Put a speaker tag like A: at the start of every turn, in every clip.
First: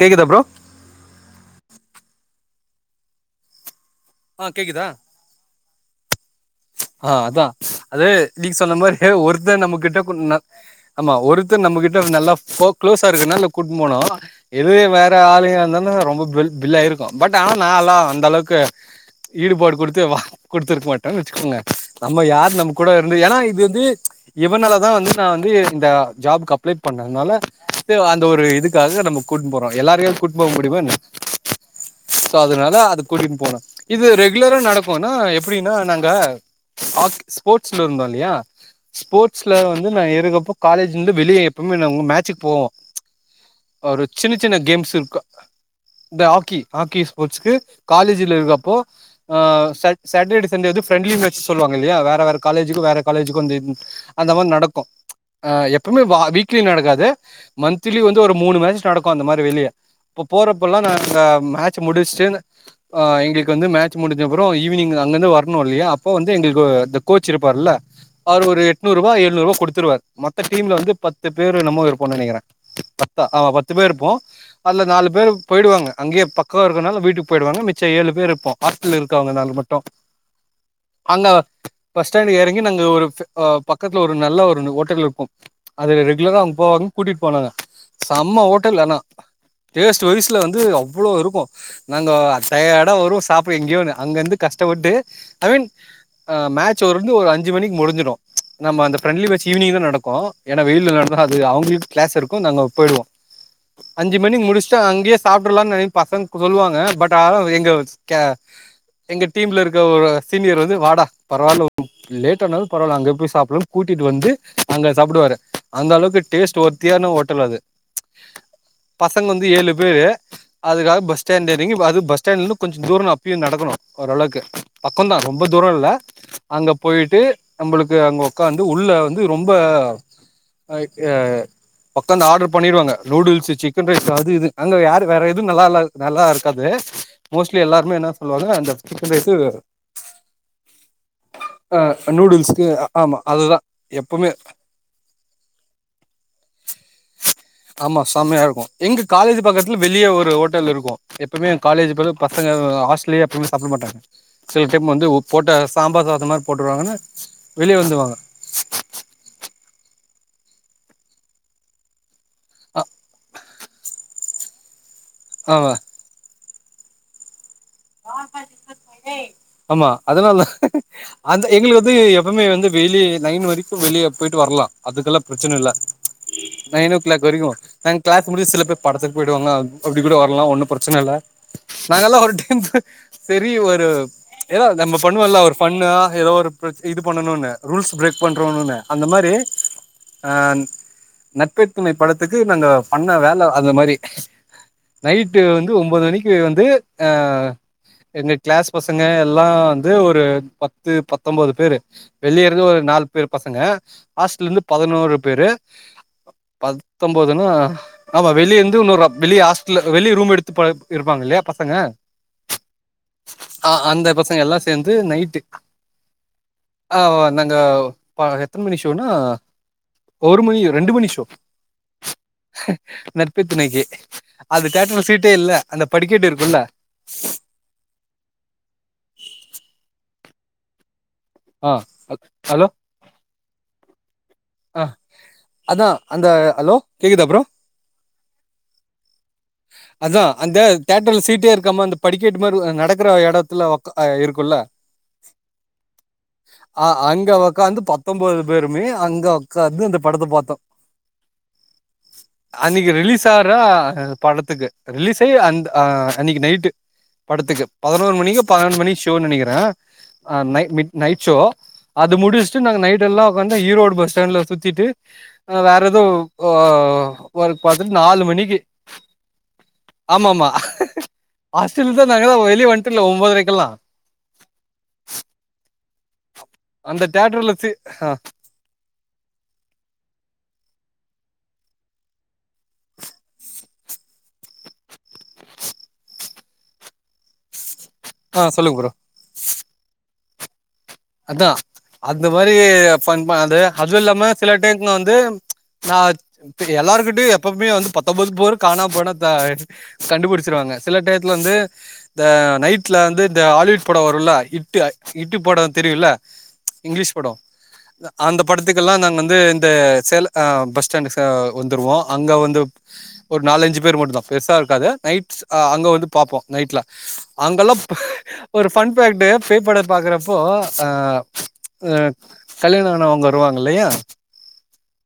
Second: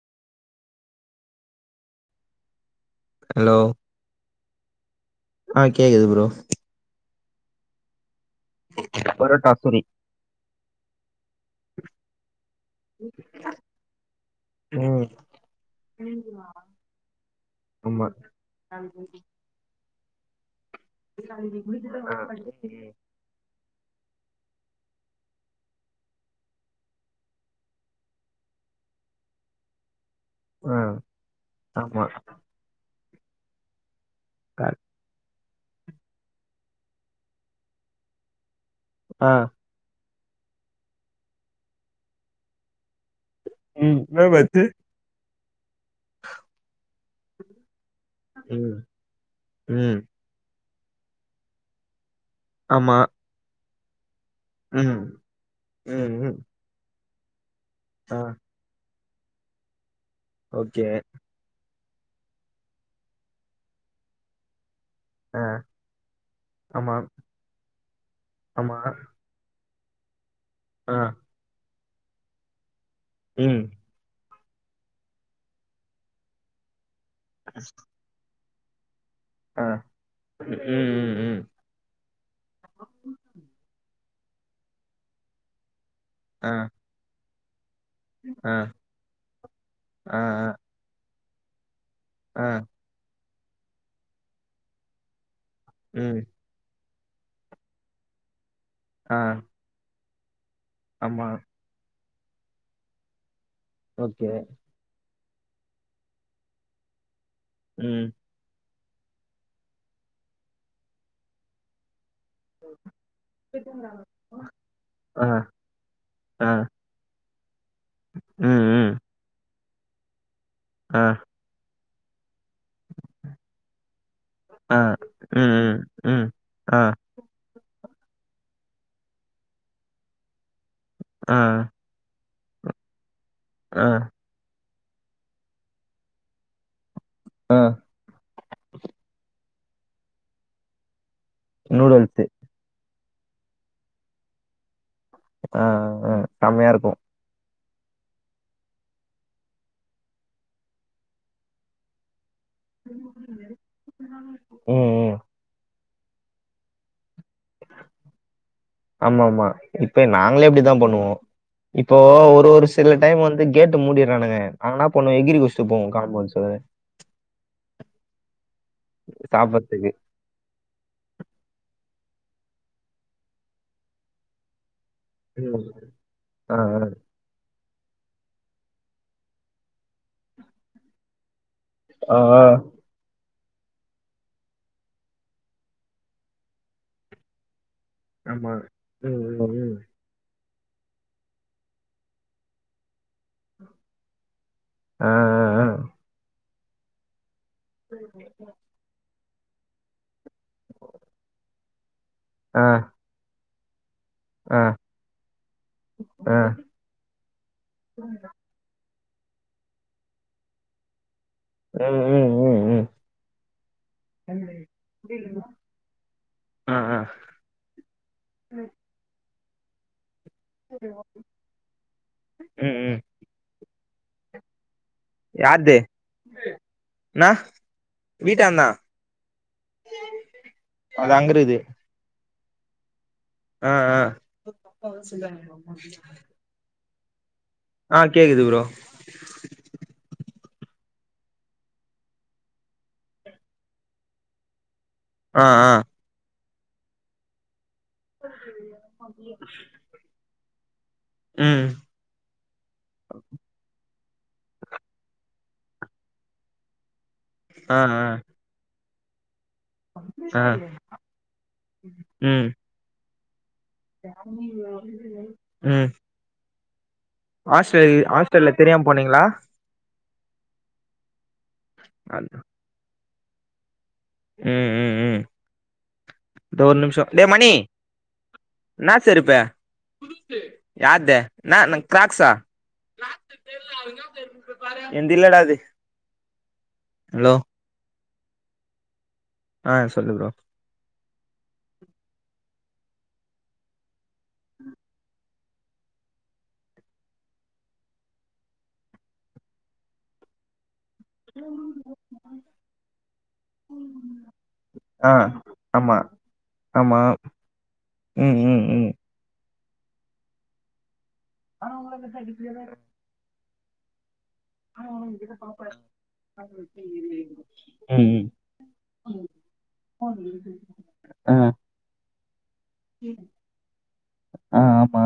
A: கேக்குதா bro
B: hello
A: ஆ கேக்கதா
B: ப்ரோ
A: ஆ அதா அது நீங் சொன்ன மாரி
B: பரோட்டா
A: ஒருத்த நம்ம
B: சூரி
A: கிட்ட கொன்னா ஆமா ஒருத்த நம்மகிட்ட நல்லா கோ குளோஸா இருக்குன்னால்ல கூட் போனோ இதே
B: ம்
A: வேற ஆளுங்க இருந்தன ரொம்ப பெல் பில்லாய்ருக்கு பட் ஆனா நா எல்லா அந்த அளவுக்கு
B: அ
A: ஈடுபாடு கொடுத்து வா கொடுத்துருக்க மாட்டோன் வெச்சுக்கோங்க
B: ஆ
A: நம்ம யார் நம்ம கூட இருந்து ஏன்னா இது வந்து இவனாலதா வந்து நா வந்து இந்த ஜாப்கு அப்ளை பண்ணன்னால அந்த ஒரு இதுக்காக நம்ம கூட் போறோ எல்லாரையு கூட் போ
B: ஆ,
A: முடிமா என்னெ
B: ஆமா
A: சோ அதனால அது கூடின் போன இது ரெகுலரா
B: கரெக்ட்.
A: நடக் குனா எப்படின்னா நாங்க ஹாக்கி ஸ்போர்ட்ஸ்ல இருந்தோ இல்லையா
B: ஆ
A: ஸ்போர்ட்ஸ்ல வந்து நா இருக்கப்போ காலேஜ்ந்து வெளியே எப்பம்மே ந உங்க மேட்சுக் போவோ
B: ம்
A: ஒரு சின்ன சின்ன
B: என்னாச்சு
A: கேம்ஸ் இருக்கு இந்த ஹாக்கி ஹாக்கி ஸ்போர்ட்ஸ்கு காலேஜ்ல இருக்க போ
B: ம்
A: ஆ சே
B: ம்
A: சேட்டர்டே சண்டே வந்து ஃப்ரண்லீன் வெச் சொல்லாங்க இல்லையா வேற வேற காலேஜ்க்கு வேற
B: ஆமா
A: காலேஜ் குதின் அந்த மார் நடக்கு
B: ம்
A: ஆ எப்பம்மே
B: ம்
A: வா
B: ம்
A: வீக்லி நடக்காது மந்த்லி வந்து
B: ஆ
A: ஒரு மூணு மேச் நடக்கு அந்த மாரி வெளியே இப்ப போறப்பல்லா
B: ஓகே
A: நாங்க மேச் முடிச்சுட்டு் ஆ எங்களுக்கு வந்து மேச் முடிஞ்ச அப்புற ஈவினிங்க அங்கந்து
B: ஆ
A: வரணு இல்லையா அப்போ வந்து எங்களுக்கு
B: ஆமா
A: இந்த கோச் இருப்பாருல்ல அவர் ஒரு
B: ஆமா
A: எட்நூறுரூபா எழுநூறுரூபா குடுத்துருவார் மத்த டீம்ல வந்து
B: ஆ
A: பத்து பேரு நம்ம இருப்போம்னு நினைக்கிறே பத்த ஆ
B: ம்
A: பத்து பேர் இருப்போ அதுல நாலு பேர் போயிடுவாங்க அங்கேய பக்க இருக்கிறனால வீட்டுக்கு போயிடுவாங்க மிச்சம் ஏழு பேர் இருப் ஹாஸ்டல் ல இருக்கவங்கனாலு
B: ஆ
A: மொத்தம்
B: ம் ம்
A: அங்க
B: ம்
A: பஸ் ஸ்டாண்டு இறங்கி நாங்க ஒரு ஆ பக்கத்துல ஒரு நல்ல ஒரு ஓட்டல் இருக்கு அதுல இரு இத தா
B: ஆ
A: போனு கூட்டிட்டு போவாங்க செம்ம
B: ஆ
A: ஹோட்டல்னா டேஸ்ட்
B: ஆ
A: வரிசுல
B: ஆ
A: வந்து அவ்வளவு இருக்கு நாங்க
B: ஆ
A: தய வரும் சாப்பிட எங்கயோ அங்க இருந்து கஷ்டப்பட்டு ஐ மீன்
B: ம்
A: மேச் ச் வந்து ஒரு அஞ்சு மணிக்கு முடிஞ்சிடு நம்ம அந்த
B: ஆ
A: பிரெண்லி மேச் ஈவினிங் தா நடக்கு ஏன்னா வெயில நடந்த
B: ஆமா
A: அது அவங்களுக்கு கிளாஸ் இருக்கு நாங்க போயிடுவோ அஞ்சு
B: ஓகே
A: மணிக்கு முடிச் ட்டு அங்கேயே சாப்பிடலாம்னு நின பசங்க சொல்லுவாங்க பட் அத எங்கல்ஸ்
B: ம்
A: ஆ எங்க டீம்ல இருக்கிற ஒரு சீனியர் வந்து வாடா பரவாயில்ல லேட் த்த நாலு பரவல அங்க சாப்பிட கூட்டிட்டு வந்து அங்க
B: ஆ
A: சாப்பிடுவாரு அந்த அளவு
B: ஆ
A: டேஸ்ட் ஒரு தியானம் ஓட்டல் அது
B: ம் ம்
A: பசங்க வந்து ஏழு பேரு அதுக்காக
B: ஆ
A: பஸ் பஸ் ஸ்டாண்ட்ல இறங்கி து பஸ்டண்டலந்து கொஞ்ச தூர அப்பயு நடக்கனு ஓரளவுக்கு த்து
B: ஆ
A: பக்கம் தா ரொம்ப
B: ம்
A: தூரம்
B: ம்
A: இல்ல
B: ம்
A: அங்க
B: ஆ
A: போயிட்டு நம்மளுக்கு அங்க உக்காந்து உள்ள வந்து ரொம்ப ஆ ஆ உக்காந்து ஆடர் பண்ணிடுவாங்க நூடுல்ஸ்
B: ஆ
A: சிக்கன் ரைஸ் அது இது அங்க யாரு வேற எதுவு நல்லா நல்லா இருக்காது மோஸ்ட்லி எல்லாருமே என்ன சொல்லுவ அந்த சிக்கன் ரைஸ்சு ஆ
B: நூடுல்ஸு
A: நூடுல்ஸ்கு அ ஆமா அதுதா எப்பவுமே
B: ஆ ஆ கம்மியா இருக்கு
A: [inaudible] ஆமா செம்மையா இருக்கு எங்க காலேஜ் பக்கத்துல வெளிய ஒரு ஹோட்டல் இருக்கு எப்பவுமே காலேஜ் பிர பசங்ககள் ஹாஸ்டல்லையே எப்போமே சாப்பிட மாட்டாங்க சில டைம்
B: ம்
A: வந்து
B: ம்
A: போட்ட சாம்பார் சாத மாரி போட்டுருவாங்கன்னு வெளிய வந்துவாங்க
B: ஆமா ஆமா இப்ப நாங்களே இப்டித்தா பண்ணுவோ இப்போ ஒரு இப்ப ஒரு
A: ஆ
B: சில டைம் வந்து கேட்டு மூடிறானுங்க ஆனா போணு எகிரி குச்சிட்டு
A: ஆமா
B: போவோ காமெண்ட்ஸ்சுவர்
A: ஆமா
B: சாப்பறதுக்கு
A: அதனால அத எங்களுக்கு வந்து எப்பவுமே வந்து வெளிய நைன் வரைக்கு வெளிய போயிட்டு வரலா அதுக்கெல்லா பிரச்சன
B: ம்
A: இல்ல
B: ஆ ஆ
A: நைன் ஓ கிளாக் தெரியு நாங்க கிளாஸ் முடிச்சு சில பேர் படத்துக்கு போயிருவாங்க அப்டி கூட வரலா ஒன்னும் பிரச்சன இல்ல நாங்கெல்லா
B: ஆ
A: ஒரு
B: ஆ.
A: டைம்பு செரி ஒரு ஏதா நம்ம பண்ணுவல்ல ஒரு ஃபண்ணா ஏதோ ஒரு இது பண்ணணும்னு ரூல்ஸ் பிரேக்
B: ஆமா
A: பண்றோனுனு அந்த
B: ம்
A: மாரி
B: ம் ம்
A: அ நட்பே துணை படத்துக்கு நாங்க பண்ண வேல அந்த மாரி
B: ஆ
A: நைட்டு
B: ஆ
A: வந்து ஒம்பது மணிக்கு வந்து அ எங்க கிளாஸ் பசங்க எல்லா வந்து ஒரு பத்து பத்தொம்பது பேர் வெளிய இருந்து
B: ஆ
A: ஒரு நாலு பேர் பசங்க ஹாஸ்ட்டல
B: ஆ
A: இருந்து
B: ஆ
A: பதினோரு பேரு
B: ஆ
A: பது பத்தொம்பதுன்ன ஆமா வெளிய இருந்து இன்னொரு வெளிய ஹாஸ்ட்டல வெளி ரூம் எடுத்து இருப்பாங்க இல்லயா பச
B: அ அ [unintelligible]
A: ஆ அந்த பசங்க எல்லா சேந்து நைட்டு ஆ நாங்க ப எத்தன மணி ஷோ னா ஒரு மணி ரெண்டு மணி ஷோ
B: ம் ம்
A: பெத்துனைக்கு அது கேட்டன சீட்டே இல்ல அந்த படிக்கெட்டு இருக்குல்ல
B: என வீட்டாந்த அது அங்கிருகுது
A: ஆ ஹலோ
B: அ அ
A: அ அதா அந்த ஹலோ கேக்குதுதா ப்ரோ
B: ஆ கேக்குது ப்ரோ
A: அதா அந்த தேட்டர்ல சீட்டே இருக்காம அந்த படிக்கெட்டு மாரி நடக்கற எடத்துல அ இருக்குல்ல
B: அ அ
A: அ அங்க வொக்காந்து பத்தொம்பேது பேருமே அங்க வொக்காந்து அந்த படத்த பாத்தோ
B: ம்
A: அன்னைக்கு ரிலீஸ் ஆற அந்த படத்துக்கு ரிலீஸ் ஆயி அந்த அன்னைக்கு நைட்டு படத்துக்கு
B: ஆ ஆ
A: பதுனொரு மணிக்கு பன்னண்டு மணி ஷோன்னு நெனைக்கிறே
B: ஆ
A: நைட் மிட் நைட்ஷோ அது
B: ம்
A: முடிச்சுட்டு நாங்க நைட் எல்லா வொக்காந்து ஈரோடு டேன்ல சுத்திட்டு வேற
B: ம்
A: எதோ ஒ ஒர்க்
B: ஹாஸ்டல்
A: பாத்துட்டு நாலு
B: ஹாஸ்டல்ல
A: மணிக்கு
B: தெரியாம போனீங்களா
A: ஆமாமா ஆஸ்டல் தா நாங்கதா வெளிய வன்ட்டோல ஒம்பதரைக்கெல்லா
B: ம் ம் ம் இந்த ஒரு நிம்சோ
A: அந்த
B: டே மணி
A: தியேட்டர்ல சீ ஆ
B: என்னா செருப்பு யார்து என்னா ந கிராக்ஸா எந்திலடா அது ஹலோ
A: ஆ சொல்லுங் ப்ரோ
B: ஆ சொல்லு ப்ரோ
A: அதா அந்த மாரி ஃபண் மா அது அதும் இல்லாம சில டைம்ல வந்து நா இப்ப எல்லாருகிட்டயு எப்பமே வந்து பத்தொம்பது போரு காணா போனா த கண்டுபிடிச்சுருவாங்க சில டயத்துல வந்து த நைட்ல வந்து இந்த ஆலிவிட் படோ வருல இட்டு
B: ஆ
A: இட்டு படம்
B: ஆமா
A: தெரியுல
B: ஆமா
A: இங்கிலீஷ் படோ
B: ம்
A: அந்த
B: ம் ம்
A: படத்துக்கெல்லா நாங்க வந்து இந்த சேலத் அ பஸ் ஸ்டாண்டுக்கு ச வந்துடுவோ அங்க வந்து ஒரு நாலஞ்சு பேர் மட்டும்தா பெர்சா இருக்காது நைட்ஸ் அங்க வந்து பாப்போ நைட்ல அங்கெல்லா
B: ம் ம்
A: ஒரு பன் பேக்ட்டு பே படர் பாக்குறப்போ ஆ அ கல்யாண ஆனவங்க வருவாங்க இல்லையா
B: ஆ ஆமா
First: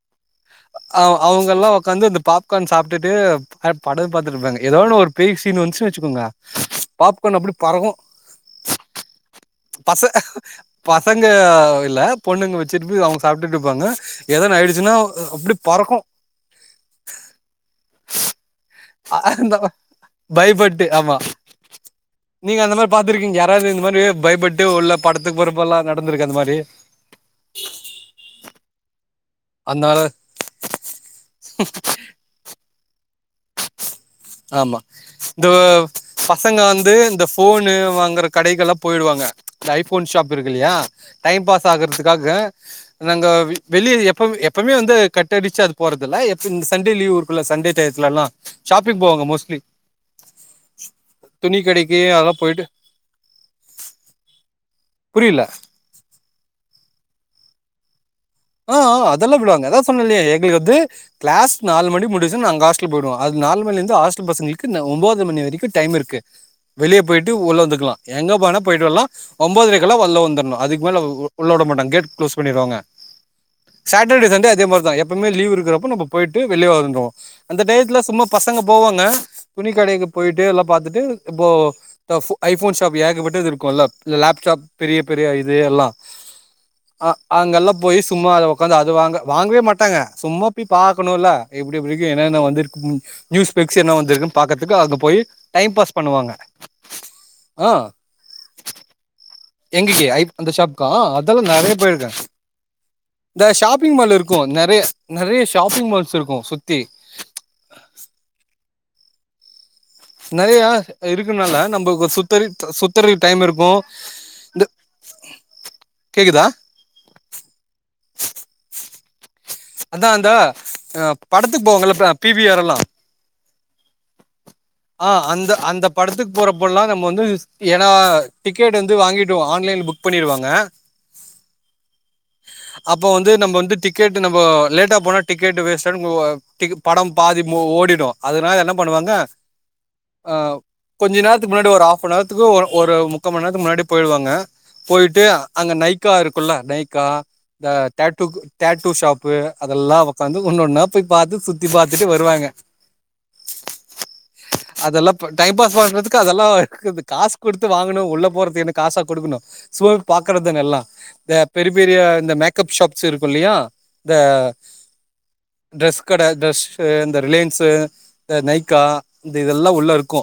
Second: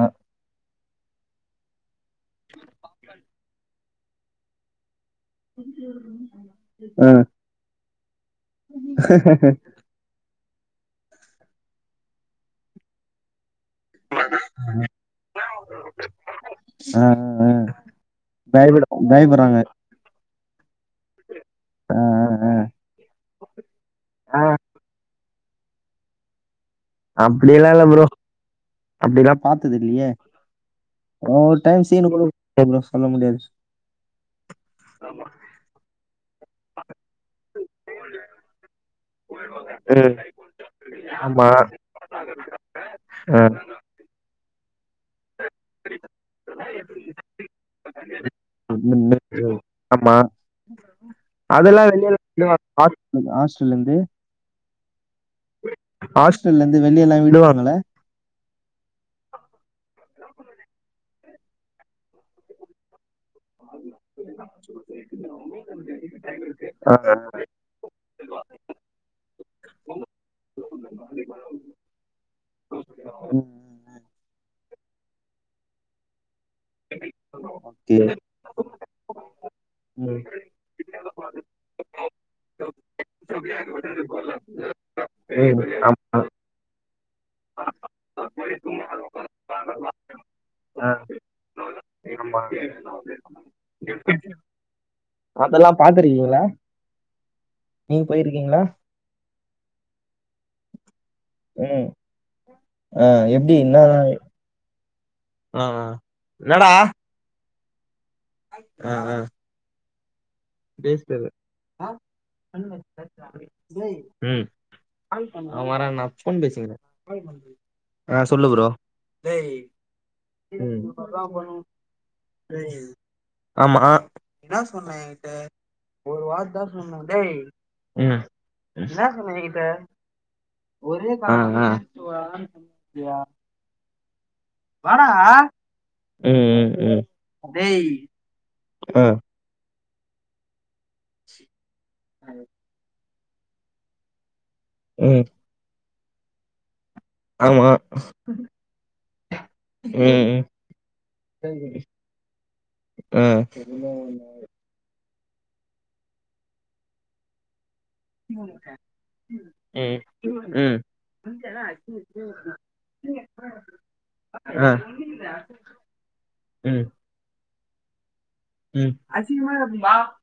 A: அ அவங்கல்லா உக்காந்து இந்த பாப்கார்ன் சாப்ட்டுட்டு [unintelligible] படம் பாத்துடு இருப்பாங்க ஏதோன்னு ஒரு பேய் சீனு வந்துச்சுன்னு வச்சுக்கோங்க
B: ம்
A: பாப்கோர்ன் அப்டி பறகோ பச பசங்க இல்ல பொண்ணுங்க வச்சுட்டு போய் அவ்ங்க சாப்ட்டுட்டு இருப்பாங்க எதன ஆயிடுச்சுன்னா அப்டி பறக்கூ
B: ஆ ஆ [unintelligible]
A: அ அந்த பயப்பட்டு ஆமா
B: ஆ ஆ
A: நீங்க அந்த மாரி பாத்துருக்கீங்க யாராவது இந்த மாரியே
B: ஆ
A: பயப்பட்டு உள்ள படத்துக்கு பொறப்ப எல்லா நடந்திருக்கு இந்த மாதிரி
B: அப்டியலா இல்ல ப்ரோ அப்டிலா பாத்தது
A: அதனால
B: இல்லையே ஒரு டைம் சீனு [unintelligible] சொல்ல முடியாது
A: ஆமா இந்த பசங்க வந்து இந்த ஃபோனு வாங்கற கடைகளா போயிடுவாங்க இந்த ஐ ஃபோன்
B: ம்
A: ஷாப் இருக்கு இல்லையா டைம்
B: ஆமா
A: பாஸ் ஆகறதுக்காக நாங்க
B: ஆ
A: வீ வெளிய எப்போ எப்பவுமே வந்து கட்டடிச்சி அது போறதில்ல எப்போ இந்த சண்டே லீவ் இருக்குல்ல சண்டே டயத்துல எல்லா
B: [unintelligible] ஆமா
A: துணி
B: அதெல்லா
A: கடைக்கு
B: வெளிய [unintelligible]
A: அதெல்லா போயிட்டு
B: நீங்க ஹாஸ்ட்டலந்து
A: புரியல
B: ஹாஸ்டலந்து வெளியெல்லா விடுவாங்கள
A: ஆ ஆ அதெல்லா விடுவாங்க அதா சொன்ன இல்லையா எங்களுக்கு வந்து கிளாஸ் நாலு மணி முடிச்சி நாங் காஸ் டல் போய்டுவோ அது நாலு மணிலந்து ஹாஸ்டல் பசங்களுக்கு ஒம்போது மணி வரிக்கு டைம் இருக்கு வெளிய போயிட்டு உள்ள வந்துக்கலா எங்க போனனா போயிட்டு வர்லா ஒம்போதரைக்கெல்லா ஒள்ள வந்தர்னு அதுக்கு மேல உ உள்ள வுட மாட்டங் கேட் க்ளோஸ் பண்ணிருவாங்க
B: ம்
A: சாட்டர்டே சண்டே அதே மாரி தா எப்பவுமே லீவ் இருக்கறப்ப நம்ம போய்ட்டு வெளிய வந்துருவோ அந்த
B: ஓகே
A: டயத்துல சும்மா பசங்க போவாங்க துணி கடைக்கு
B: ம்
A: போய்ட்டு எல்லா பாத்துட்டு இப்போ த ஃபு ஐ ஃபோன் ஷாப் ஏகப்பட்டது இருக்குல்ல லே லேப்டாப் பெரிய பெரிய இது
B: ம்
A: எல்லா
B: ஆமா
A: அ அங்கெல்லா போய் சும்மா அத ஒக்காந்து அது வாங்க வாங்வே மாட்டாங்க சும்மா பி
B: ஆ
A: பாக்கனுல்ல எப்டி எப்டிருக்கு என்னென்ன
B: ஆமா
A: வந்திருக்கும் நியூ ஸ்பெக்ஸ் என்ன வந்திருக்கு பாக்கறதுக்கு அங்க போய்
B: அதெல்லா
A: டைம் பாஸ் பண்ணுவாங்க
B: பாத்துருக்கீங்களா
A: ஆ
B: நீங்க போயிருக்கீங்களா
A: எங்க ஜி ஐ அந்த ஷாப்கா ஆ அதெல்லா நெறைய
B: ம்
A: போய்ருக்கே
B: ஆ
A: இந்த
B: எப்டி என்ன
A: ஷாப்பிங் மால் இருக்கு நெறைய நெறைய
B: ஆ ஆ
A: ஷாப்பிங் மால்ஸ் இருக்கு
B: என்னடா
A: சுத்தி
B: ஆ ஆ
A: நெறையா
B: பேசுறது
A: இருக்கனால நம்ப கோ சுத்தறி சுத்தறி டைம் இருக்கு
B: ம்
A: இந்த கேக்குதா
B: ஆ சொல்லு ப்ரோ
A: அதா அந்த
B: ம்
A: அ படத்துக் போவாங்கல்ல ப பி வி ஆர் எல்லா
B: ஆமா
A: ஆ அந்த அந்த படத்துக்கு போறப்பல்லா நம்ம வந்து ஏனா
B: ம்
A: டிக்கெட் வந்து
B: என்னா சொன்னே
A: வாங்கிட்டோ
B: என்கிட்ட
A: ஆன்லைன்ல புக் பண்ணிருவாங்க
B: ஒரே கால் ஆ ஆ
A: அப்போ வந்து நம்ப வந்து டிக் டிக்கெட் நம்போ லேட்டா போனா டிக்கெட் வேஸ்ட் ஆய்டு போ ஒ
B: ம் ம்
A: டிக்கு
B: ம்
A: படம் பாதி மோ ஓடிடு அதனால என்ன
B: ஆ
A: பண்ணுவாங்க அ கொஞ்ச நேரத்துக்கு முன்னாடி ஒரு ஹாஃப்னாருத்துக்கு ஒரு ஒரு முக்கா மண் நேரத்துக்கு முன்னாடி போய்டுவாங்க போயிட்டு
B: ம்
A: அங்க நைக்கா இருக்குல்ல நைக்கா இந்த
B: ஆமா
A: டேடூக்கு டேட்டூ ஷாப்பு அதெல்லா
B: ம் ம்
A: ஒக்காந்து ஒன்னொன்னா போய் பாத்து சுத்தி பாத்துட்டு வருவாங்க
B: அ
A: அதெல்லா ப டைம் பாஸ் பண்றதுக்கு அதெல்லா இருக்குது காசு குடுத்து வாங்கணு உள்ள போறதுக் என்ன காசா குடுக்கனு சும்மாவே பாக்றதான
B: ம்
A: எல்லா இந்த பெரிய பெரிய இந்த மேக்கப் ஷாப் சு இருக்கு இல்லையா இந்த
B: ஆ
A: டிரெஸ் கட டிரெஸு
B: ம் ம்
A: இந்த ரிலேன் சு இந்த நைக்கா இந்த இதெல்லா உள்ள இருக்கு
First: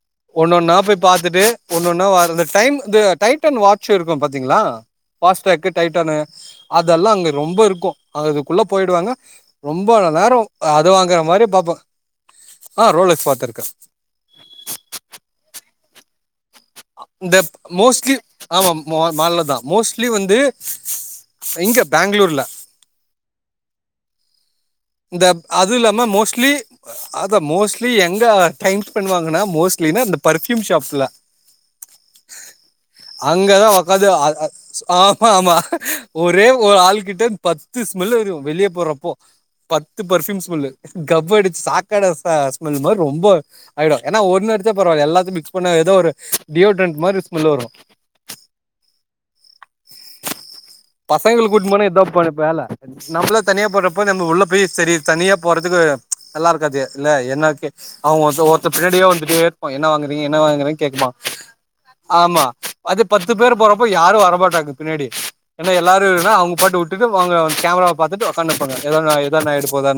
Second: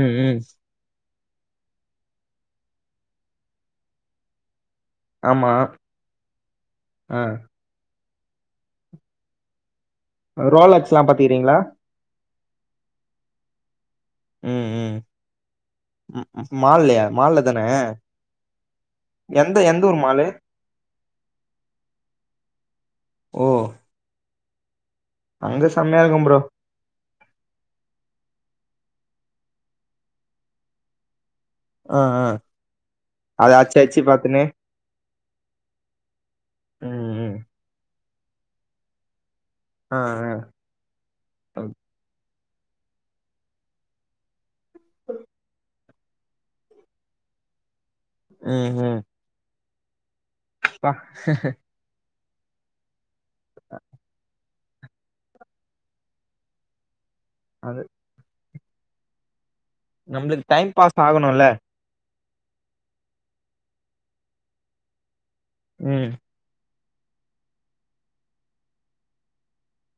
B: ம் ம்
A: ஒன்னொன் னா போய் பாத்துட்டு ஒன்னொன்னா வரது இந்த டைம் து டைடன் வாட்ச் இருக்கு பாத்தீங்ளா
B: ஆமா
A: பாஸ்டிராக்கு டைட்டனு அதெல்லா
B: ஆ
A: அங்க ரொம்ப இருக்கு அதுக்குள்ள போய்டுவாங்க ரொம்ப நேரோ அது
B: ரோலக்ஸ்லா
A: வாங்கற மாரி
B: பாத்துக்கிறீங்களா
A: பாப்போ ஆ ரோலக்ஸ் பாத்துருக்கே
B: ம் ம் ம் ம் மால்ல
A: இந்த
B: தான
A: மோஸ்ட்லி ஆமா மோ மால்ல தா
B: எந்த எந்த ஊர்
A: மோஸ்ட்லி
B: மாலு
A: வந்து இங்க பேங்களூர்ல
B: ஓ
A: இந்த
B: அங்க
A: அது
B: செம்மையா
A: இல்லாம
B: இருக்கு ப்ரோ
A: மோஸ்ட்லி அதா மோஸ்ட்லி எங்க டைம் ஸ்பெண்ட் வாங்கனா மோஸ்ட்லினா இந்த பர்ஃப்யூம் ஷாப்ஸ்ல
B: ஆ ஆ அத
A: அங்கதா
B: அச்சு அச்சு
A: உக்காந்து அ
B: பாத்துன்னு
A: அத் ஆமா ஆமா ஒரே ஒரு
B: ம் ம்
A: ஆளுக்கிட்டருந்து பத்து ஸ்மெல் வரு வெளிய போறப்போ
B: ஆ
A: பத்து
B: ஆ
A: பர்ஃயூம் ஸ்மெல்லு கப் அடிச்சு சாக்காட சா ஸ்மெல் மாரி ரொம்ப ஆயிடு ஏனா ஒன்னடுச் சா பரவால்ல எல்லாத்தையு மிக்ஸ் பண்ண ஏதோ ஒரு டியோ ட்ரெண்ட் மாரி ஸ்மெல் வரு
B: ம் ம் பா
A: பசங்கள கூட்னு போனா இதா பண்ணுப்பல நம்மளா தனியா போறப்போ நம்ம உள்ள போயி செரி தனியா போறதுக்கு நல்லா இருக்காது இல்ல என்னக்கே
B: அது
A: அவங்க ஒரு ஒருத்த பின்னாடியே வந்துட்டேருப்பா என்ன வாங்குறீங்க என்ன
B: நம்மளுக்கு டைம்
A: வாங்குறேனு
B: பாஸ்
A: கேட்பான்
B: ஆகணுல்ல
A: ஆமா அதுபத்து பேர் போறப்ப யாரு வரமாட்டாங்க பின்னாடி ஏனா
B: ம்
A: எல்லாருனா அவங்க பாட்டு வுட்டு ட்டுங்க போங்க கேமராவ ப பாத்துட்டு ஒக்கானுப்பாங்க எத நடு போதா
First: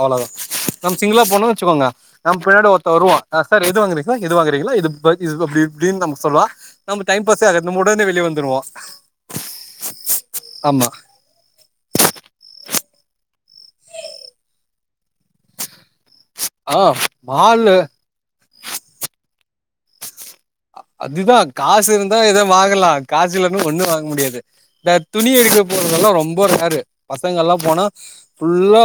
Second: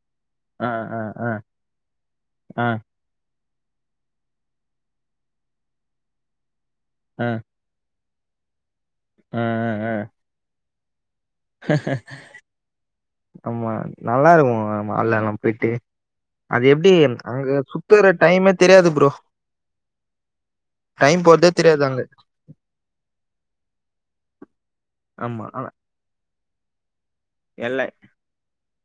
A: அவ்வளவுதா
B: ஆ
A: நம்ம
B: ஆ
A: சிங்களா
B: ஆ
A: போனு வச்சுக்கோங்க நம்ம
B: ஆ ஆ
A: பின்னாடி ஒருத்த வருவா சார் எது வாங்குறீங்க சார் எது வாங்கறீங்களா இது இ இப்படின்னு நம சொல்லுவா நம்ம டைம் பாஸே ஆ நம்ம உடனே வெளியே வந்துடுவோ
B: அ அ அ
A: ஆமா
B: ஆமா நல்லா இருக்கு மாலெல்லா போயிட்டு அது
A: ஆ
B: எப்டி அங்க
A: மாலு
B: சுத்துற டைமே தெரியாது ப்ரோ டைம்
A: அதுதா
B: போறதே தெரியாது
A: காசு
B: அங்க
A: இருந்தா ஏதுவு வாங்கலா காசு இல்லைன்னு ஒண்ணு வாங்க முடியாது துணி
B: ஆமா
A: எடுக்க
B: ஆமா
A: போறதெல்லா ரொம்ப ரேரு பசங்க எல்லா
B: எல்ல
A: போனா ஃபுல்லா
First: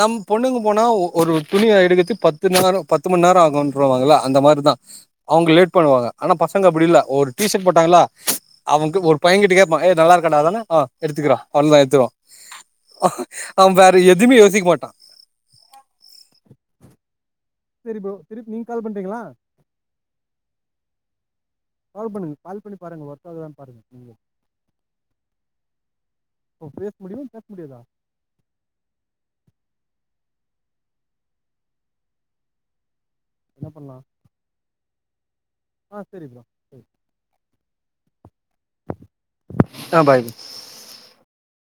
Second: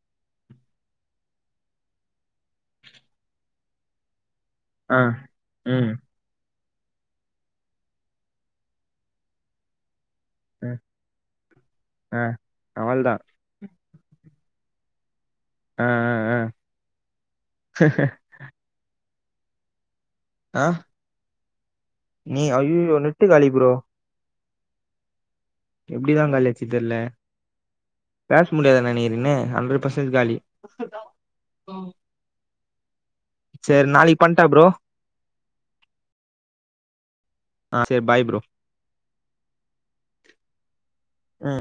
A: நம் பொண்ணுங்க போனா ஒரு துணிய எடுக்கத்து பத்து நேரோ பத்து மண் நேரோ ஆகனுருவாங்கள அந்த மாரிதா
B: ஆ
A: அவங்க லேட்
B: ம்
A: பண்ணுவாங்க ஆனா பசங்க அப்டி இல்ல ஒரு டீஷர்ட் போட்டாங்களா அவங்க ஒரு பையங்கிட்ட கேட்பான் ஏ நல்லா இருக்காடா
B: ம்
A: அ எடுத்துக்கடா அவ்ளோதா எட்த்துக்கோ
B: ஆ அவள்தா
A: அவ வேற எதுவுமே யோசிக்க மாட்டான்
B: அ அ அ
A: செரி ப்ரோ திருப்பி நீங்க கால் பண்றீங்களா
B: அ
A: கால் பண்ணுங்க கால் பண்ணி பாருங்க
B: நெட்டு காலி
A: ஒர்காவுதா
B: ப்ரோ
A: பாருங்க நீங்க
B: எப்டிதா காலியாச்சித்தெர்ல
A: பேச முடியுமா பேச முடியாதா
B: பேச முடியாது நெனைக்கிறேனே ஹண்ட்ரட் பெர்ஸ்ன்ட் காலி
A: என்ன
B: செரி
A: பண்லா
B: நாளைக்கு பண்டா ப்ரோ
A: ஆ செரி ப்ரோ
B: ஆ செரி பாய் ப்ரோ
A: ஆ பாய் ப்ரோ